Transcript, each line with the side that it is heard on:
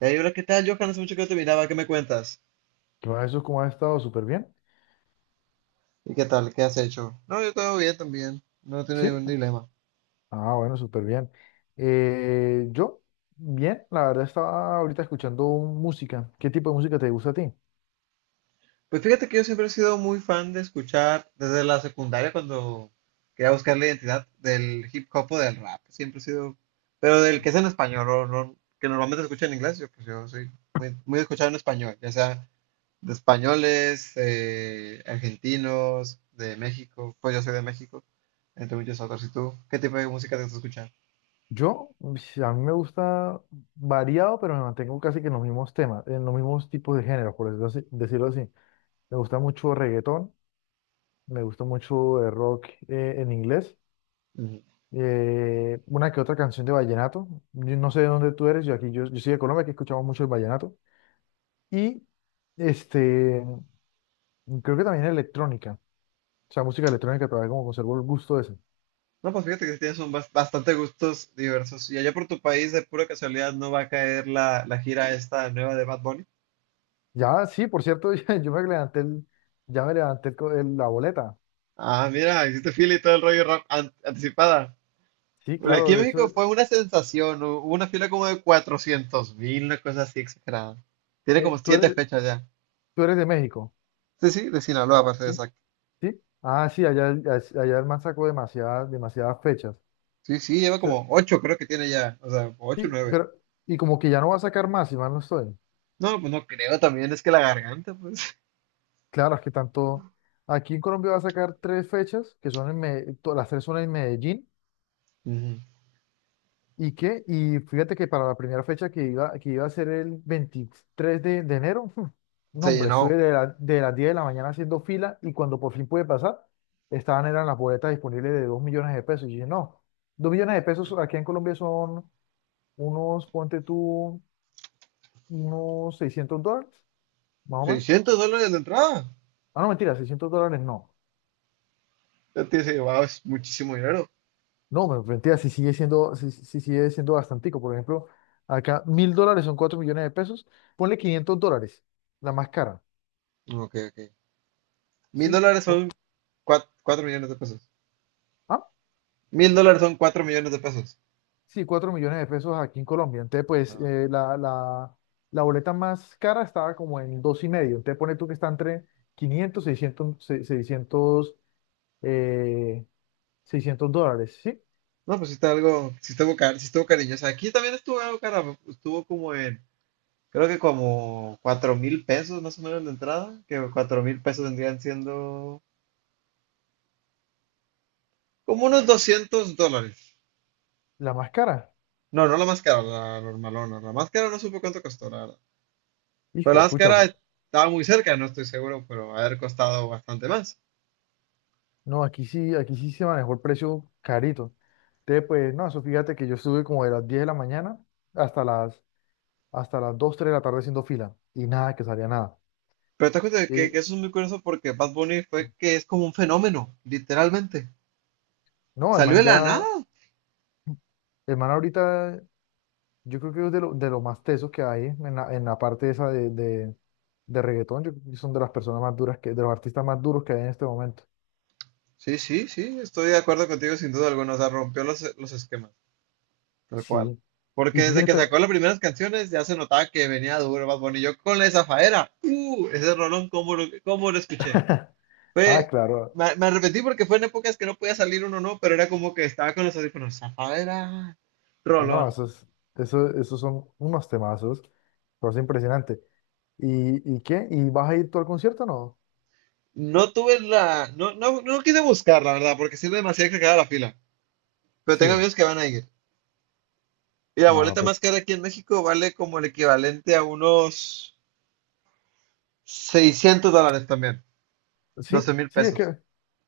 right: Hey, hola, ¿qué tal, Johan? Hace mucho que no te miraba, ¿qué me cuentas?
left: Todo eso como ha estado súper bien.
right: ¿Y qué tal? ¿Qué has hecho? No, yo todo bien también, no tengo
left: Sí,
right: ningún dilema.
left: ah, bueno, súper bien. Eh, yo, bien, la verdad estaba ahorita escuchando música. ¿Qué tipo de música te gusta a ti?
right: Pues fíjate que yo siempre he sido muy fan de escuchar desde la secundaria cuando quería buscar la identidad del hip hop o del rap. Siempre he sido, pero del que es en español, o no, que normalmente se escucha en inglés, yo pues yo soy muy, muy escuchado en español, ya sea de españoles, argentinos, de México, pues yo soy de México, entre muchos otros. ¿Y tú? ¿Qué tipo de música te gusta escuchar?
left: Yo, pues, a mí me gusta variado, pero me mantengo casi que en los mismos temas, en los mismos tipos de géneros, por decirlo así. Me gusta mucho reggaetón, me gusta mucho rock en inglés, una que otra canción de vallenato. Yo no sé de dónde tú eres, yo aquí, yo soy de Colombia, que escuchamos mucho el vallenato. Y este. Creo que también electrónica. O sea, música electrónica todavía como conservo el gusto ese.
right: No, pues fíjate que sí tienes un bastante gustos diversos. ¿Y allá por tu país, de pura casualidad, no va a caer la gira esta nueva de Bad Bunny?
left: Ya, sí, por cierto, yo me levanté el- ya me levanté la boleta.
right: Ah, mira, hiciste fila y todo el rollo anticipada.
left: Sí,
right: Bueno, aquí
left: claro,
right: en México
left: eso.
right: fue una sensación. Hubo una fila como de 400.000, una cosa así exagerada. Tiene
left: eh,
right: como
left: tú
right: siete
left: eres,
right: fechas ya.
left: tú eres de México,
right: Sí, sí, de Sinaloa, para ser
left: ¿sí?
right: exacto.
left: ¿Sí? Ah, sí, allá, allá el man sacó demasiadas, demasiadas fechas. O
right: Sí, sí, lleva
left: sea,
right: como ocho, creo que tiene ya. O sea, ocho, o
left: sí,
right: nueve.
left: pero, y como que ya no va a sacar más, si mal no estoy.
right: No, pues no creo también, es que la garganta, pues.
left: Claro, es que tanto. Aquí en Colombia va a sacar tres fechas, que son en las tres son en Medellín.
right: Ujú.
left: ¿Y qué? Y fíjate que para la primera fecha que iba a ser el 23 de enero, no,
right: Se
left: hombre,
right: llenó
left: estuve de las 10 de la mañana haciendo fila y cuando por fin pude pasar, estaban eran las boletas disponibles de 2 millones de pesos. Y dije, no, 2 millones de pesos aquí en Colombia son unos, ponte tú, unos 600 dólares, más o menos.
right: 600 dólares de entrada.
left: Ah, no, mentira, 600 dólares no.
right: Antes se llevaba muchísimo dinero.
left: No, mentira, si sí sigue siendo bastantico. Por ejemplo, acá 1.000 dólares son 4 millones de pesos, ponle 500 dólares, la más cara.
right: Ok, ok. Mil
left: Sí.
right: dólares son cuatro millones de pesos.
left: Ah,
right: 1.000 dólares son 4 millones de pesos.
left: sí, 4 millones de pesos aquí en Colombia. Entonces, pues
right: Ah,
left: la boleta más cara estaba como en dos y medio. Entonces, pone tú que está entre 500 600 600 eh, 600 dólares, ¿sí?
right: no, pues sí está algo, sí estuvo, sí estuvo cariñosa. Aquí también estuvo algo cara, estuvo como en, creo que como 4.000 pesos más o menos de entrada, que 4.000 pesos vendrían siendo como unos 200 dólares.
left: La más cara.
right: No, no la más cara, la normalona. La más cara no supe cuánto costó, la verdad. Pero
left: Hijo
right: la
left: de
right: más
left: pucha.
right: cara
left: Bro.
right: estaba muy cerca, no estoy seguro, pero haber costado bastante más.
left: No, aquí sí se manejó el precio carito. Entonces, pues, no, eso fíjate que yo estuve como de las 10 de la mañana hasta las, hasta las 2 3 de la tarde haciendo fila. Y nada, que salía nada.
right: Pero te das cuenta de que
left: Eh,
right: eso es muy curioso porque Bad Bunny fue que es como un fenómeno, literalmente.
left: no, el
right: Salió de
left: man ya.
right: la nada.
left: El man ahorita, yo creo que es de lo más tesos que hay en la parte esa de reggaetón. Yo creo que son de las personas más duras, que, de los artistas más duros que hay en este momento.
right: Sí, sí, sí, estoy de acuerdo contigo sin duda alguna. O sea, rompió los esquemas, tal cual.
left: Sí.
right: Porque
left: Y tú
right: desde
left: tienes,
right: que sacó las primeras canciones ya se notaba que venía duro Bad Bunny. Yo con la de Zafaera, ese rolón, ¿cómo lo escuché?
left: ah, claro.
right: Me arrepentí porque fue en épocas que no podía salir uno, no, pero era como que estaba con los audífonos. Zafaera,
left: Ah, no,
right: rolón.
left: esos son unos temazos. Cosa impresionante. ¿Y qué? ¿Y vas a ir tú al concierto o no?
right: No tuve la. No, no, no quise buscar, la verdad, porque sí era demasiado cargada la fila. Pero tengo
left: Sí.
right: amigos que van a ir. Y la
left: No,
right: boleta
left: pues
right: más cara aquí en México vale como el equivalente a unos 600 dólares también.
left: sí,
right: doce mil
left: sí, es
right: pesos.
left: que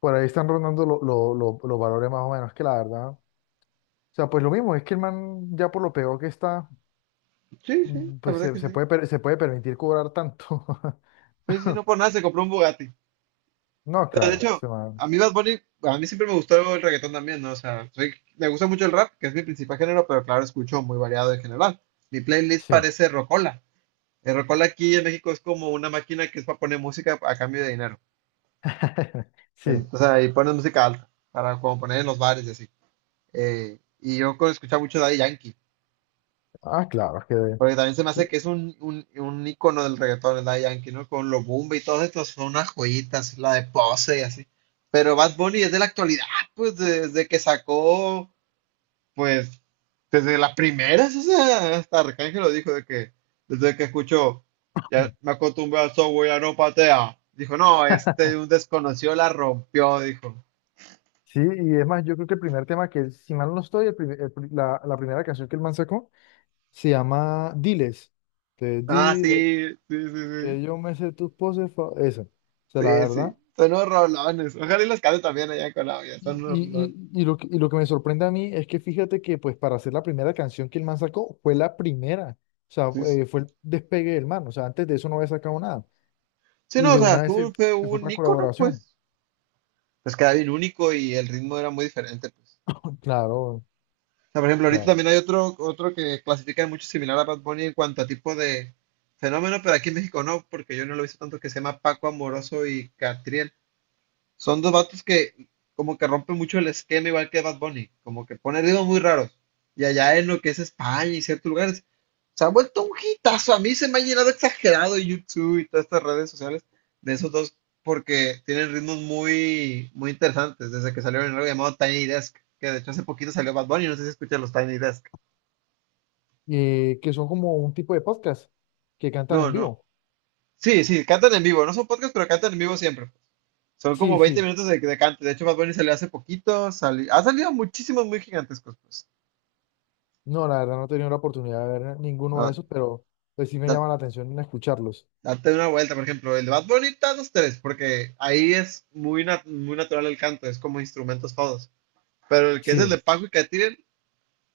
left: por ahí están rondando los valores más o menos, que la verdad. O sea, pues lo mismo, es que el man ya por lo peor que está.
right: Sí, sí, la
left: Pues
right: verdad que sí.
left: se puede permitir cobrar tanto.
right: Sí, sí, no por nada se compró un Bugatti.
left: No,
right: Pero de
left: claro,
right: hecho, a mí Bad Bunny, a mí siempre me gustó el reggaetón también, ¿no? O sea, me gusta mucho el rap, que es mi principal género, pero claro, escucho muy variado en general. Mi playlist
left: Sí.
right: parece rocola. El rocola aquí en México es como una máquina que es para poner música a cambio de dinero.
left: Sí.
right: O sea, y pones música alta, para como poner en los bares y así. Y yo escuchaba mucho Daddy Yankee,
left: Ah, claro, es que
right: porque también se me hace que es un ícono del reggaetón, el Daddy Yankee, ¿no? Con los Bumba y todos estos son unas joyitas, la de Pose y así. Pero Bad Bunny es de la actualidad, pues desde que sacó, pues desde las primeras, o sea, hasta Arcángel lo dijo, de que desde que escuchó, ya me acostumbré al software, ya no patea. Dijo, no, este un desconocido la rompió, dijo.
left: sí, y es más, yo creo que el primer tema que, si mal no estoy, el primer- el pri- la primera canción que el man sacó se llama Diles. Te
right: Ah,
left: dile
right: sí, sí, sí, sí.
left: que yo me sé tus poses, esa. O sea, la
right: Sí,
left: verdad.
right: sí. Son unos rolones. Ojalá y los cante también allá en Colombia. Son
left: Y,
right: unos
left: y,
right: rolones.
left: y, y lo que me sorprende a mí es que fíjate que, pues, para hacer la primera canción que el man sacó, fue la primera. O sea,
right: Sí, sí.
left: fue el despegue del man. O sea, antes de eso no había sacado nada.
right: Sí,
left: Y
right: no, o
left: de
right: sea,
left: una vez se,
right: fue
left: se fue
right: un
left: para
right: ícono,
left: colaboración.
right: pues. Pues queda bien único y el ritmo era muy diferente, pues.
left: Claro,
right: O sea, por ejemplo, ahorita
left: claro.
right: también hay otro que clasifica mucho similar a Bad Bunny en cuanto a tipo de fenómeno, pero aquí en México no, porque yo no lo he visto tanto, que se llama Paco Amoroso y Catriel. Son dos vatos que como que rompen mucho el esquema, igual que Bad Bunny, como que pone ritmos muy raros. Y allá en lo que es España y ciertos lugares, se ha vuelto un hitazo. A mí se me ha llenado exagerado YouTube y todas estas redes sociales de esos dos, porque tienen ritmos muy, muy interesantes. Desde que salieron en algo llamado Tiny Desk, que de hecho hace poquito salió Bad Bunny, no sé si escuchan los Tiny Desk.
left: Que son como un tipo de podcast que cantan
right: No,
left: en
right: no.
left: vivo.
right: Sí, sí, cantan en vivo, no son podcasts, pero cantan en vivo siempre. Son como
left: Sí,
right: 20
left: sí.
right: minutos de cante. De hecho, Bad Bunny salió hace poquito, ha salido muchísimos muy gigantescos, pues.
left: No, la verdad no he tenido la oportunidad de ver ninguno de
right: No,
left: esos, pero pues sí me
right: da-
left: llama la atención en escucharlos.
right: date una vuelta, por ejemplo, el de Bad Bunny está dos tres, porque ahí es muy natural el canto, es como instrumentos todos. Pero el que es el de
left: Sí,
right: Paco y Catirel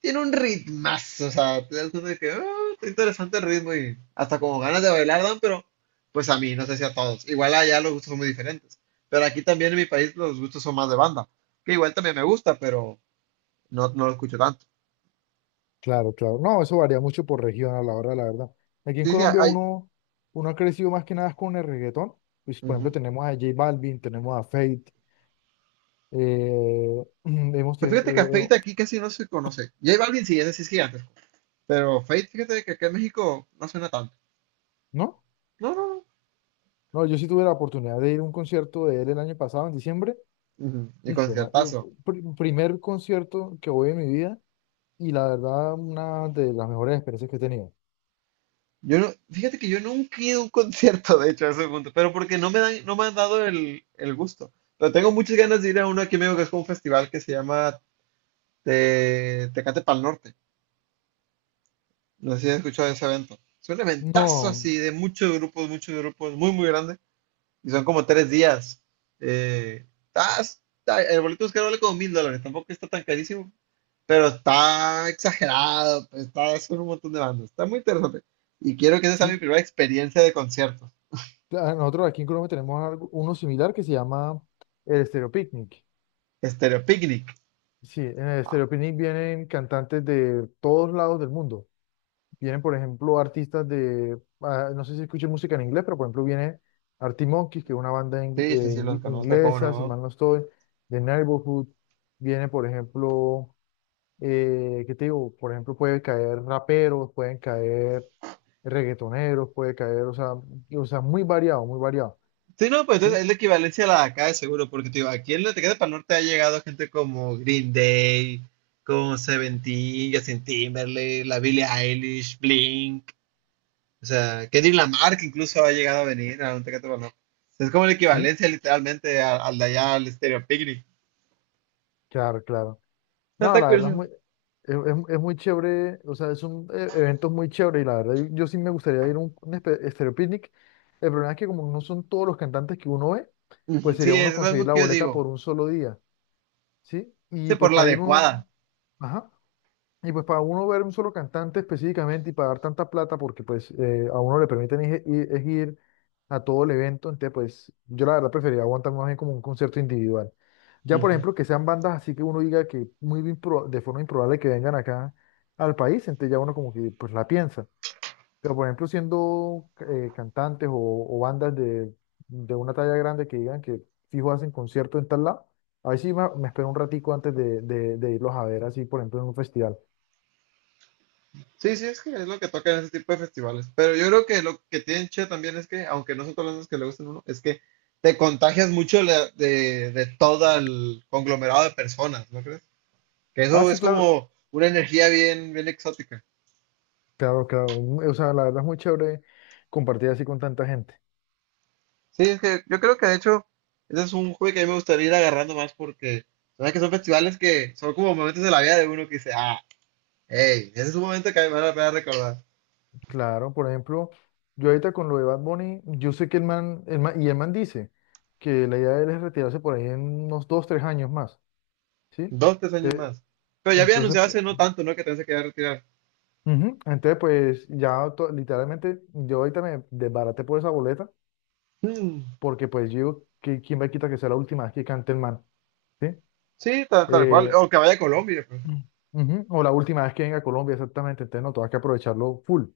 right: tiene un ritmazo, o sea, te das cuenta de que "Ah, está interesante el ritmo y hasta como ganas de bailar dan, pero pues a mí, no sé si a todos. Igual allá los gustos son muy diferentes. Pero aquí también en mi país los gustos son más de banda, que igual también me gusta, pero no, no lo escucho tanto.
left: claro, claro. No, eso varía mucho por región a la hora, la verdad. Aquí en
right: Sí, sí,
left: Colombia
right: hay.
left: uno ha crecido más que nada con el reggaetón. Pues, por ejemplo,
right: Ujú.
left: tenemos a J Balvin, tenemos a Feid, eh, hemos,
right: Pues
left: te-
right: fíjate que a
left: eh,
right: Feita aquí casi no se conoce. J Balvin sí, ese sí es gigante. Pero Fate, fíjate que acá en México no suena tanto.
left: ¿no?
right: No, no, no.
left: No, yo sí tuve la oportunidad de ir a un concierto de él el año pasado, en diciembre,
right: Ujú. Y
left: Hijo de ma- y
right: conciertazo.
left: pr- primer concierto que voy en mi vida y la verdad una de las mejores experiencias que he tenido.
right: Yo no, fíjate que yo nunca he ido a un concierto, de hecho, a ese punto, pero porque no me dan, no me han dado el gusto. Pero tengo muchas ganas de ir a uno aquí en México que es como un festival que se llama Tecate Pal Norte. No sé si has escuchado de ese evento. Es un eventazo
left: No,
right: así de muchos grupos, muy, muy grande. Y son como 3 días. El boleto es que vale como 1.000 dólares, tampoco está tan carísimo, pero está exagerado, pues, está con un montón de bandas, está muy interesante. Y quiero que esa sea mi
left: sí,
right: primera experiencia de concierto.
left: nosotros aquí en Colombia tenemos uno similar que se llama el Stereo Picnic.
right: Stereo Picnic.
left: Sí, en el Stereo Picnic vienen cantantes de todos lados del mundo. Vienen, por ejemplo, artistas de, no sé si escuchan música en inglés, pero por ejemplo viene Arctic Monkeys, que es una banda
right: Sí, sí, sí, los conozco, cómo
left: inglesa, si mal
right: no.
left: no estoy, de Neighborhood. Viene, por ejemplo, ¿qué te digo? Por ejemplo, puede caer raperos, pueden caer reggaetoneros, puede caer, o sea, o sea, muy variado,
right: Sí, no, pues
left: ¿sí?
right: entonces es la equivalencia a la de acá de seguro, porque te digo, aquí en la Tecate para Norte ha llegado gente como Green Day, como Seventeen, Justin Timberlake, la Billie Eilish, Blink. O sea, Kendrick Lamar, que incluso ha llegado a venir a un Tecate Baloco. Es como la
left: ¿Sí?
right: equivalencia literalmente al de allá, al Stereo Picnic.
left: Claro, claro.
right: No,
left: No,
right: está
left: la verdad
right: curioso.
left: es muy chévere, o sea, son evento muy chévere y la verdad yo sí me gustaría ir a Estéreo Picnic. El problema es que como no son todos los cantantes que uno ve, pues
right: Ujú,
left: sería
right: Sí,
left: uno
right: es lo
left: conseguir
right: mismo
left: la
right: que yo
left: boleta por
right: digo.
left: un solo día, ¿sí?
right: Sí,
left: Y
right: por
left: pues
right: la
left: para ir uno,
right: adecuada.
left: ajá. Y pues para uno ver un solo cantante específicamente y pagar tanta plata, porque pues a uno le permiten ir, ir- es ir a todo el evento, entonces pues yo la verdad preferiría aguantar más bien como un concierto individual. Ya por
right: Ujú.
left: ejemplo que sean bandas así que uno diga que de forma improbable que vengan acá al país, entonces ya uno como que pues la piensa. Pero por ejemplo siendo cantantes o bandas de una talla grande que digan que fijo hacen concierto en tal lado, ahí sí me espero un ratico antes de irlos a ver así por ejemplo en un festival.
right: Sí, sí, es que es lo que toca en ese tipo de festivales. Pero yo creo que lo que tienen chido también es que, aunque no son todas las bandas que le gustan a uno, es que te contagias mucho de todo el conglomerado de personas, ¿no crees? Que
left: Ah,
right: eso
left: sí,
right: es
left: claro,
right: como una energía bien, bien exótica.
left: claro, claro. O sea, la verdad es muy chévere compartir así con tanta gente.
right: Sí, es que yo creo que de hecho ese es un hobby que a mí me gustaría ir agarrando más porque sabes que son festivales que son como momentos de la vida de uno que dice, ah, hey, ese es un momento que a mí me vale la pena recordar.
left: Claro, por ejemplo, yo ahorita con lo de Bad Bunny, yo sé que el man dice que la idea de él es retirarse por ahí en unos dos, tres años más, ¿sí?
right: Dos, tres años
left: Te-
right: más. Pero ya había
left: Entonces,
right: anunciado hace no tanto, ¿no? Que también se quería retirar.
left: ujú, Entonces, pues ya literalmente yo ahorita me desbaraté por esa boleta,
right: Mm,
left: porque pues yo digo, que quién me quita que sea la última vez que cante el man, ¿sí?
right: sí, tal cual.
left: Eh,
right: O que vaya a Colombia, pues.
left: Ujú. O la última vez que venga a Colombia, exactamente. Entonces, no, tengo que aprovecharlo full.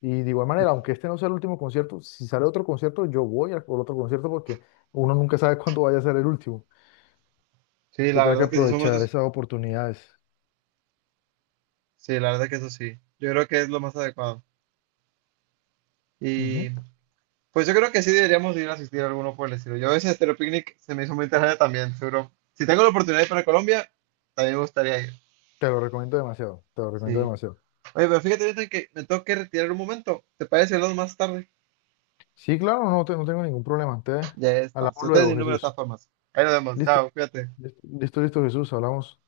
left: Y de igual manera, aunque este no sea el último concierto, si sale otro concierto, yo voy al por otro concierto porque uno nunca sabe cuándo vaya a ser el último.
right: Sí,
left: Te
right: la
left: tengo
right: verdad
left: que
right: es que sí son
left: aprovechar
right: momentos.
left: esas oportunidades.
right: Sí, la verdad es que eso sí. Yo creo que es lo más adecuado. Y
left: Ujú.
right: pues yo creo que sí deberíamos ir a asistir a alguno por el estilo. Yo ese Estéreo Picnic se me hizo muy interesante también, seguro. Si tengo la oportunidad de ir para Colombia, también me gustaría ir.
left: Te lo recomiendo demasiado, te lo recomiendo
right: Sí.
left: demasiado.
right: Oye, pero fíjate, Jonathan, que me tengo que retirar un momento. ¿Te parece que hablamos más tarde?
left: Sí, claro, no, no tengo ningún problema. Te
right: Ya está.
left: hablamos
right: Si ustedes mi
left: luego,
right: número de todas
left: Jesús.
right: formas. Ahí nos vemos.
left: Listo,
right: Chao, cuídate.
left: listo, listo, listo, Jesús, hablamos.